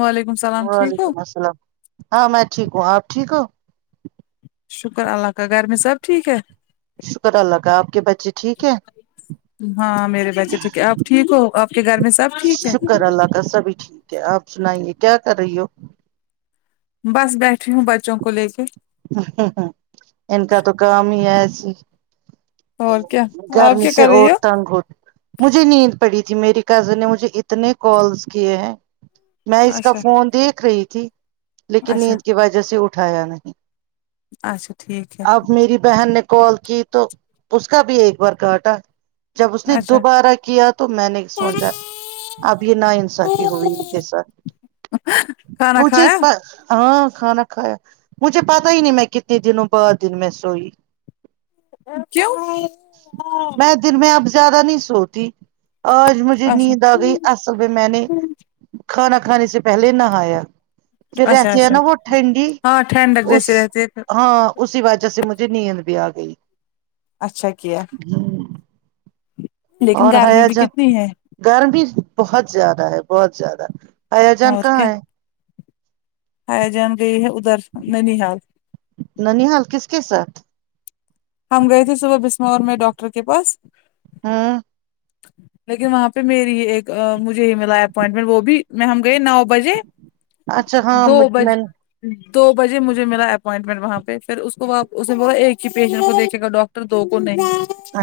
وعلیکم السلام ٹھیک ہو وعلیکم السلام ہاں میں ٹھیک ہوں آپ ٹھیک ہو شکر اللہ کا گھر میں سب ٹھیک ہے شکر اللہ کا آپ کے بچے ٹھیک ہے ہاں میرے بچے ٹھیک ہے آپ ٹھیک ہو آپ کے گھر میں سب ٹھیک ہے شکر اللہ کا سبھی ٹھیک کیا آپ سنائیے کیا کر رہی ہو بس بیٹھی ہوں بچوں کو لے کے ان کا تو کام ہی آیسی اور کیا آپ گرمی کیا سے کر اور رہی ہو تنگ ہوت مجھے نیند پڑی تھی میری کزن نے مجھے اتنے کالس کیے ہیں میں اس کا اچھا فون دیکھ رہی تھی لیکن اچھا نیند کی وجہ سے اٹھایا نہیں اچھا ٹھیک ہے اب میری بہن نے کال کی تو اس کا بھی ایک بار کاٹا جب اس نے اچھا دوبارہ کیا تو میں نے سوچا اب یے نا انصافی ہوئی ان کے ساتھ کھانا مجھے کھایا پر ہاں کھانا کھایا جے پتہ ہی نہیں میں کتنے دنوں بعد دن میں سوئی کیوں میں دن میں اب زیادہ نہیں سوتی آج مجھے اچھا نیند آ گئی اصل میں میں نے کھانا کھانے سے پہلے نہایا پھر اچھا رہتی ہے اچھا نا وہ ٹھنڈی ہاں ٹھنڈ اس ہاں اسی وجہ سے مجھے نیند بھی آ گئی اچھا کیا لیکن اور گرمی ہیا بھی جا کتنی ہے گرمی بہت زیادہ ہے بہت زیادہ آیا جان کہاں ہے آیا جان گیی ہیں ادھر ننیحال ننیحال کس کے ساتھ ہم گئے تھے صبح بسمور میں ڈاکٹر کے پاس ہمم لیکن وہاں پے میری ایک مجھے ہی ملا اپوائنٹمنٹ وہ بھی میں ہم گئے نو بجے اچھا ہاں دو میں بج دو بجے مجھے ملا اپوائنٹمنٹ وہاں پے پھر اس کو بپ اس نے بولا ایک ہی پیشنٹ کو دیکھے گا ڈاک ٹر دو کونہی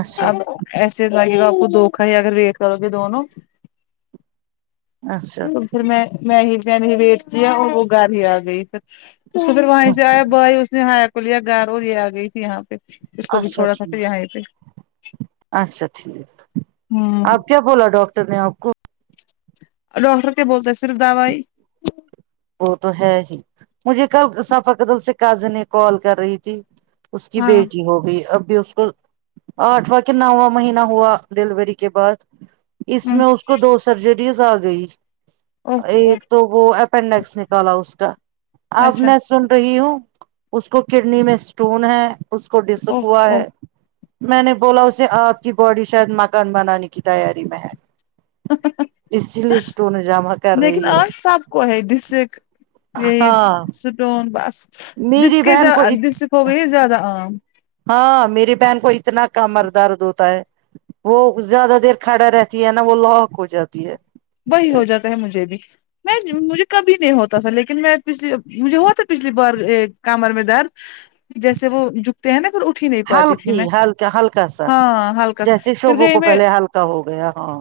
اچھا اب ایسے لگے گا آپ کو دکھا ہی اگر ویٹ کرو گے دونوں اچھا تو پھر میں میں ہی میں نے ویٹ کیا وہ گھا دی آ گئی پھر اس کو پھر وہیں سے آیا اچھا بائی اس نے ہایا کو لیا گار وہ یہ آ گئی تھی یہاں پہ اس کو بھی اچھا چھوڑا تھا پھر ٹھیک یہیں پہ اچھا ٹھیک ہوں آپ کیا بولا ڈاکر نے آپ کو ڈاکٹر کیا بولتے ہیں صرف دوائی وہ تو ہے ہی مجھے کل سفا قدل سے کجن کال کر رہی تھی اس کی ہاں بیٹی ہوگئی اب بھی اس کو آٹھواں کے نوواں مہینہ ہوا ڈیلیوری کے بعد اس میں اس کو دو سرجریز آ گئی او او ایک تو وہ پینڈس نکالا اس کا اب اچھا میں سن رہی ہوں اس کو کڈنی میں اسٹون ہے اس کو او ڈسکا او ہے میں نے بولا اسے آپ کی باڈی شاید مکان بنانے کی تیاری میں ہے اسی لیے اسٹون جمع کر لیکن رہی ہو آج سب کو ڈسک یہ ہاں سٹون بس ڈس میری کے بہن کو ڈسک ہو گئی زیادہ آم ہاں میری بہن کو اتنا کمر درد ہوتا ہے وہ زیادہ دیر کھڑی رہتی ہے نا وہ لوک ہو جاتی ہے وہی ہو جاتا ہے مجھے بھی میں مجھے کبھی نہیں ہوتا تھا لیکن میں پچھ مجھے ہوتا پچھلی بار ایک کمر میں درد جیسے وہ جھکتے ہیں نا پھر اٹھ ہی نہیں [inaudible] پاتی تھی ہلکی میں ہلکا ہلکا سا ہاں ہلکا سا جیسے پھر شوبوں گئی کو میں پہلے ہلکا کاا ہو گیا ہاں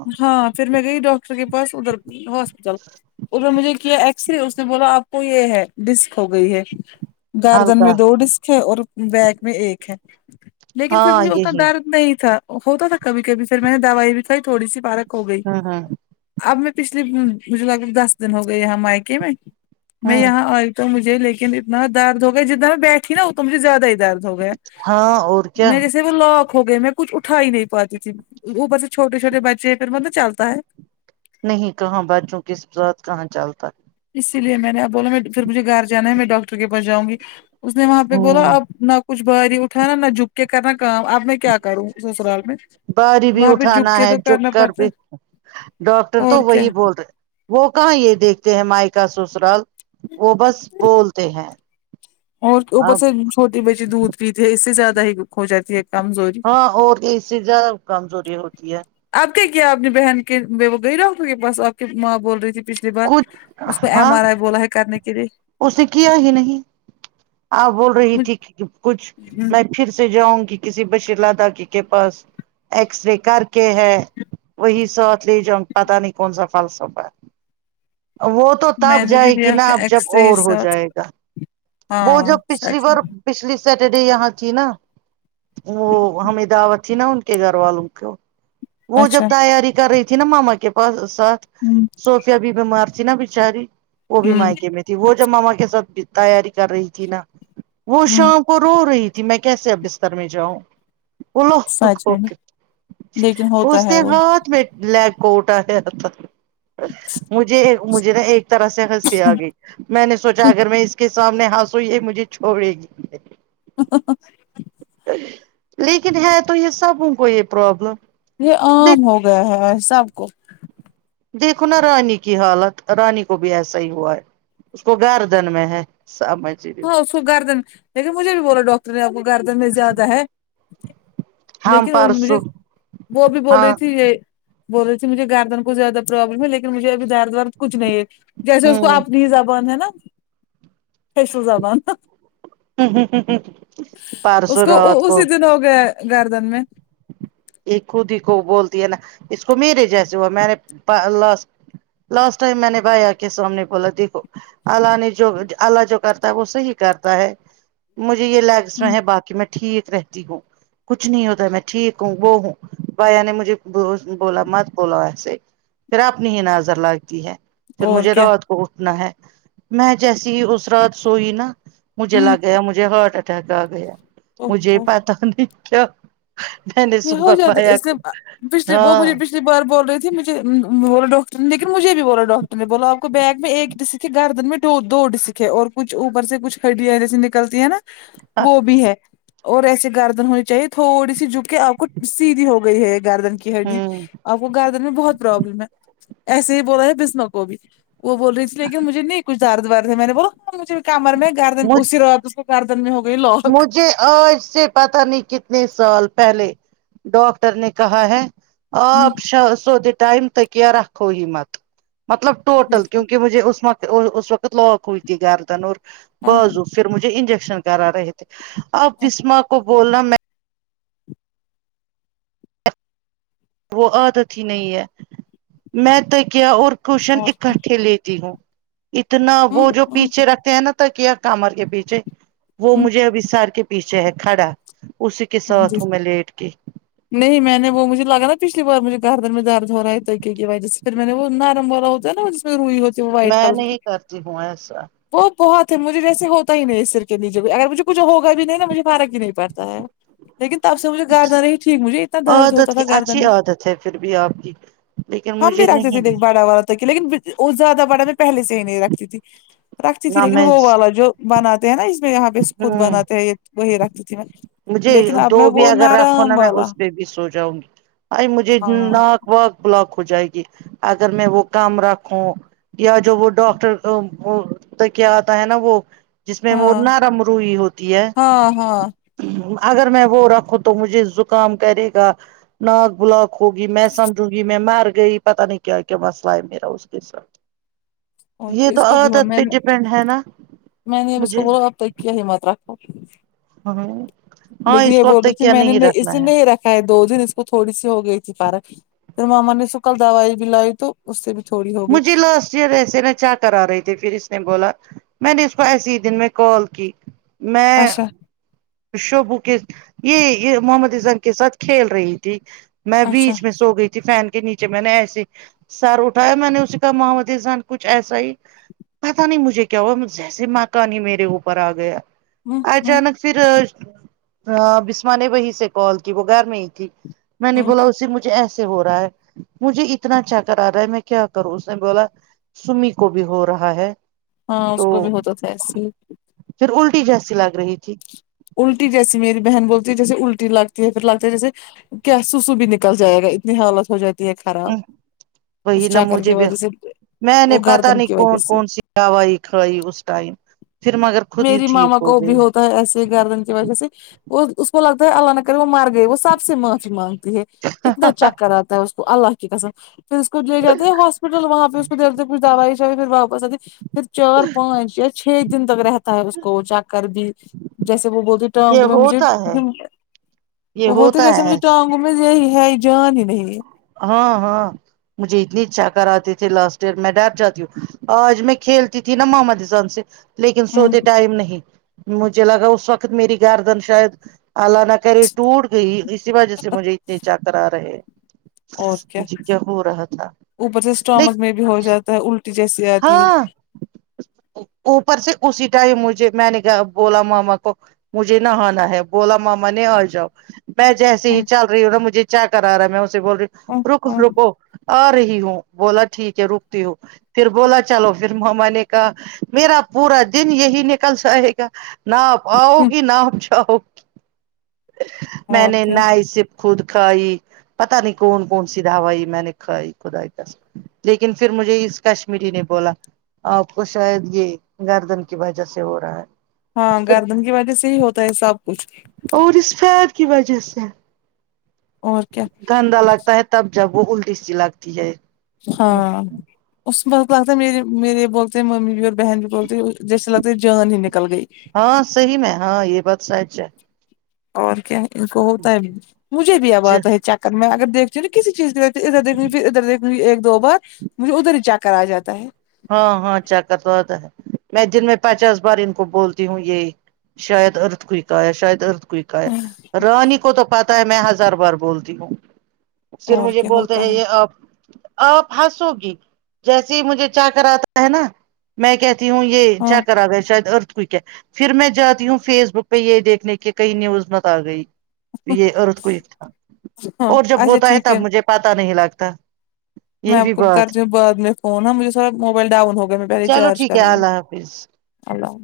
پھر میں گئی ڈاکٹر کے پاس ادھر ہاسپٹل اھر مجھے کیا ایکس رے اس نے بولا آپ کو یہ ہے ڈسک ہو گئی ہے گاردن ہلکا میں دو ڈسک ہے اور بیک میں ایک ہے لیکن پھر ہاں مجھے اتنا یہی ڈرد نہیں تھا ہوتا تھا کبھی کبھی پھر میں نے دوائی بھی کھائی تھوڑی سی پارک ہو گئی ہاں ہاں اب میں پچھلے مجھے لگ دس دن ہو گئے یہاں مائکے میں میں ہوں یہاں ائی تو مجھ لیکن اتنا درد ہوگیا جتنا میں بیٹھی نا ات مجے زیادہ ہی درد ہو گیا ہاں اور کیا میرے ج وہ لاک ہو گئے میں کچھ اٹا ہی نہیں پاتی تھی اوپر سے چھوٹے چھٹے بچے ہیں پھر مطلب چلتا ہے نہیں کہاں بچوں کے ساتھ کہاں چلتا ہے اسی لیے میں نے آ بولا میں پھر مجھے گھر جانا ہے میں ڈاکٹر کے پہنچاؤں گی اس نے وہاں پہ بولا ہوں اپ نہ کچھ باری اٹھانا نہ جھک کے کرنا کام اب میں کیا کروں سسرال میں باری بھی وہاں پہ جھک اٹھانا کے ہے تو جو کرنا گھر پڑتا بھی ہے ڈاکٹر تو اور کیا وہی بول رہے وہ کہاں یہ دیکھتے ہیں مائیکا سسرال وہ بس بولتے ہیں اور اب اوپر سے چھوٹی بچی دودھ پیتے ہے اس سے زیادہ ہی ہو جاتی ہے کمزوری ہاں اور اس سے زیادہ کمزوری ہوتی ہے اب کے کیا اپنی بہن کے وہ گئی ڈاکر کے پس آپ کی ماں بول رہی تھی پچھلی پچھلی بار کچھ اس کو ایم ہاں آر آئی بولا ہے کرنے کے لیے اس نے کیا ہی نہیں آپ بول رہی تھی کہ کچھ پھر سے جاؤں گی کسی بشیر لڈاکی کے پاس ایکس رے کر کے ہے وہی سونتلی پتا نہیں کون سا فل سفا ہے وہ تو میں تب نے بھی جائے گی لیا نا تھا اب جب ایکس رے اور ہو ساتھ جائے گا وہ ہاں جب پچھلی سچ بار میں پچھلی سیٹرڈے یہاں تھی نا وہ ہمیں دعوت تھی نا ان گھر والوں کو وہ جب اچھا تیاری کر رہی تھی نا ماما کے پاس ساتھ ہوں سو تب ہی بیمار تھی نہ بیچاری وہ بھی ہوں مائکے میں ت وہ جب ماما کے ساتھ تیاری کر رہی تھی نا وہ ہوں شام کو رو رہی تھی میں کیسے اب بستر میں جاؤں سچ میں لیکن [unintelligible] ہوتا اس ہے نے وہ ہاتھ میں بلیک کوٹ آ یا تھا مجھے مجھے نا ایک طرح سے ہنسی آگئی میں نے سوچا اگر میں اس کے سامنے ہاسو یہ مجھے چھوڑے گی ہ ہ ہ لیکن ہے تو یہ سب ان کو یہ پروبلم یہ عام ہو گیا ہے سب کو دیکھو نا رانی کی حالت رانی کو بھی ایسا ہی ہوا ہے اس کو گردن میں ہے سامے ہاں اس کو گردن لیکن مجھے بھی بولا ڈاکٹر نے آپ کو گردن میں زیادہ ہے ہم لیکن مجھے پرسوں وه بھی بول رہی ہاں تھی یہ بول رہی تھی مجھے گاردن کو زیادہ پروبلم ہے لیکن مجھےبھی دارد وارد کچھ نہیں ہے جیسے اس کو ہوں اپنی ہی زبان ہے نا [unintelligible] زبان پارسو اس رات کو [unintelligible] ہو گیے گردن میں ایک خود ہی کو بولتی ہے نا اس کو میرے جیسے ہو میں نےاللہ لاسٹ ٹائم میں نے بھائی کے سا منے بولا دیکھو اللہ نے جو اللہ جو کرتا ہے وہ صحیح کرتا ہے مجھے یہ لیگس میں ہوں ہے باقی میں ٹھیک رہتی ہوں کچھ نہیں ہوتا ہے میں ٹھیک وہ ہوں بھیا نے مجھے بولا مت بولو ایسے پھر آپنی ہی نظر لگتی ہے پھر اور مجھے کیا رات کو اٹھنا ہے میں جیسی ہی اس رات سوئی نا مجھے ہوں لگ گیا مجھے ہارٹ اٹیک آ گیا مجھے پتہ نہیں کیا میں نے یہ ہو صبح جاتا پایا اس لئے پچھلے وہ ہاں مجھے پچھ کئی بار بول رہی تھی مجھے بولا ڈاکٹر نے لیکن مجھے بھی بولا ڈاکٹر نے بولا آپ کو بیگ میں ایک کسی کے گردن میں ڈ و دو ڈ سک ھے اور کچھ اوپر سے کچھ ہڈیا ں جیسی نکلتی ہیں نا وہ بھی ہے اور ایسے گردن ہونی چاہیے تھوڑی سی جھک کہ آپ کو سیدھی ہو گئی ہے گاردن کی ہڈی ہوں آپ کو گاردن میں بہت پروبلم ہے ایسے ہی بولا تھا بسمہ کو بھی وہ بول رہی تھی لیکن مجھے نہیں کچھ درد ورد ہے میں نے بو لا مجھے بھی کمر میں گاردن اسی رات اس کے گاردن میں ہو گئی لو مجھے آج سے پتہ نہیں کتنے سال پہلے ڈاکٹر نے کہا ہے آپ شا سوتے ٹائم تکیہ رکھو ہی مت مطلب ٹوٹل دیکھو کیونکہ مجھے اس مقت اس وقت لاک ہوئی تھی گردن اور با زو پھر مجھے انجیکشن کرا رہے تھے آپ بسما کو بولنا میں وہ عادت ہی نہیں ہے میں تکیہ اور کوشن اور اکٹھے لیتی ہوں اتنا وہ جو پیچھے رکھتے ہیں نا تکیہ کامر کے پیچھے وہ مجھے ابھی سار کے پیچھے ہے کھڑا اسی کے ساتھ ہوں میں لیٹ کے نہیں میں نے وہ مجھے لگا نا پچھلی بار مجھے گردن میں درد ہو رہا ہے تکیہ کی وجہ سے پھر میں نے وہ نرم والا ہوتا ہے نا جس میں روئی ہوتی تو وائٹ میں کلر کہ نہیں کرتی ہوں ایسا وہ بہت ہے مجھے ویسے ہوتا ہی نہیں ہے سر کے نیچے بھی اگر مجھے کچھ ہوگا بھی نہیں نہ مجھے فرق ہی نہیں پڑتا ہے لیکن تب سے مجھے گاردن ہی مجھے اتنا درد ہوتا عادت کی تھا گردن اچھی میں عادت ہے پھر بھی آپ کی لیکن ہم بھی مجھے رکھتے تھے نہیں ہے دیکھ بال بڑا والا تکیہ لیکن وہ زیادہ بڑا میں پہلے سے ہی نہیں رکھتی تھی رکھتی تھی نہ لیکن میں وہ والا جو بنات تے ہیں اس میں یہاں پے خود ہوں بناتےہیں وہی رکھتی تھی میں مجھے لیکن اب میں دو بھی وہ اگر رکھو نا نرم وا اس میں بھی سو جاؤں گی آ مجھے ہاں نہ واک بلاک ہو جائے گی اگر میں وہ کام رکھوں یا جو وہ ڈاکٹر کیا آتا ہے نا وہ جس میں وہ ہاں نارم روئی ہوتی ہے ہاں ہاں اگر میں وہ رکھوں تو مجھے زکام کرے گا نااک بلاک ہوگی میں سمجوں گی میں مر گئی پتا نہیں کیا کیا مسئلہ ہے میرا اس کے ساتھ یے اوکے تو اس کو بھی ہوا عادت میں پے نے ڈپینڈ ہے نا مجھے کہ ہمت رکھو ہاں لیکن اس یے کو اب بول رہی تک تھی کیا میں نہیں نے رکھنا اسی میں رکھ ہے دو دن اس کو تھوڑی سی ہو گئی تھی فرق پھر ماما نے سو کل دوائی بھی لائی تو اس سے بھی تھوڑی ہو گئی مجھے لاس چیرےز ایسے نچا کر آ رہے تھے پھر اس نے بولا میں نے اس کو ایسے ہی دن میں کال کی میں اچھا شبو کے یے یے محمد ایزان کے ساتھ کھیل رہی تھی میں اچھا بیچ میں سو گئی تھی فین کے نیچے میں نے ایسے سر اٹایا میں نے اس کا محمد ایزان کچھ ایسا ہی پتہ نہیں مجھے کیا ہوا جیسے مکانی میرے اوپر آ گیا ہوں ہوں اچانک پھر بسما نے وہی سے کال کی وہ گھر میں ہی تھی میں نے ہوں بولا اس سے مجھے ایسے ہو رہا ہے مجھے اتنا چکرر آ رہا ہے میں کیا کروں اس نے بولا سمی کو بھی ہو رہا ہے ہاں اس تو کو بھی ہوتا تھا ایسے ہی پھر الٹی جیسی لگ رہی تھی الٹی جیسی میری بہن بولتی ہے جیسے الٹی لگتی ہے پھر لگتا ہے جیسے کیا سوسو بھی نکل جائے گا اتنی حالت ہو جائے یے خراب وہی اس نہ چاکر کی مجھے بھی وجہ سے ‌وہ گردن کی وجہ سے داوائی کھائی اس ٹائم پھر مگر خود ہی میری ٹھیک ماما کو بھی گئی ہو تا ایسے گردن کی وجہ سے وہ اس کو لگتا ہے اللہ نہ کرے وہ مر گئے وہ سب سے معافی مانگتی ہے اتنا چکر آتا ہے اس کو اللہ کی قسم پھر اس کو لے جے ہیں ہاسپٹل وہاں پہ اس کو دیرتے کچ دوائی شائی پھر واپس آتی پھر چار پانچ یا چھ دن تک رہتا ہے اس کو چکر بھی جیسے وہ بولتے یہ ٹانگ ہوا مجھے ہوتا ہے یہ وہ بولتے ہوتا جیسے ہے مجھے ایسے ٹانگ میں یہی ہے ہی جان ہی نہیں ہیں ہاں ہاں مجھے اتنی چا کر آتے تھے لاسٹ ایئر میں ڈر جاتی ہوں آج میں کھیلتی تھی نا محمد اسسان سے لیکن ہوں سوتے ٹائم نہیں مجھے لگا اس وقت میری گاردن شاید اللہ نا کرے ٹوٹ گئی اسی وجہ سے مجھے اتنے چکر آرہے اور کیا تھا اوپر سے اسٹامک لیکن میں بھی ہو جاتا ہے الٹی جیسی آتی ہے ہاں اوپر سے اسی ٹائم مجھے میں نے کا بولا ماما کو مجھے نہانا ہے بولا ماما نے آ جاؤ میں جیسے ہی چل رہی ہوں نا مجھے چکر آ رہا ہے میں اسے بول رہی ہوں رکو رکو آ رہی ہوں بولا ٹھیک ہے رکتی ہو پھر بولا چلوپھر ماما نے کہا میرا پورا دن یہی نکل جاۓ گا نا آپ آؤ گی نا آپ جاؤ گی ہوں میں اور نے کیا نہ ہی سے خود کھائی پتا نہیں کون کون سی داوائی میں نے کھائی خدا کی کسم لیکن پھر مجھے اس کشمیری نے بولا آپ کو شاید یہ گردن کی وجہ سے ہو رہا ہے ہاں گردن کی وجہ سے ہی ہوتا ہے سب کچھ اور اس فر کی وجہ سے اور کیا گندا لگتا ہے تب جب وہ الٹی سی لگتی ہے ہاں اس بقت لگتا ہے مے میرے یہ بولتے ہیں ممی بھی اور بہن بھی بولتے جیسے لگتے ہے جان ہی نکل گئی ہاں صحیح میں ہاں یہ بات سچ ہے اور کیا ان کو ہوتا ہے مجھے بھی اب آتا ہے چ میں اگر دیکتیوں نا کسی چیز کی دیک ادھر دھ گی پھر ادھر دیکھ گی ایک دو بار مجھے ادھر ہی جا کر آ جاتا ہے ہاں ہاںچا کر توتا ہے میں دن میں پچاس بار ان کو بولتی ہوں یہی شاید ارتھ کوئک آیا شاید ارت کئک رانی کو تو پتا ہے میں ہزار بار بولتی ہوں پھر اور مجھے کیا بولتے ہوتا ہیں ہے یہ آپ آپ ہنسو گی جیسے ہی مجھے چاہ کراتا ہے نا میں کہتی ہوں یہ ہاں چکر اگیا شاہد ارتھ کوئک پھر میں جاتی ہوں فیس بک پہ یہ دیکھنے کی کئی نیوز مت آ گئی یہ اورت کوئی تھا ہاں اور جب اچھا ہوتا ہے ٹھیک تب مجھے پتا نہیں لگتا میں یہ آپ بھی کو بات کرتی ہوں بعد میں فون مجھے سرا موبائل ڈاؤن ہو گیا میں پہلے چلو چارج ٹھیک کروں ہے گی اللہ حافظ اللہ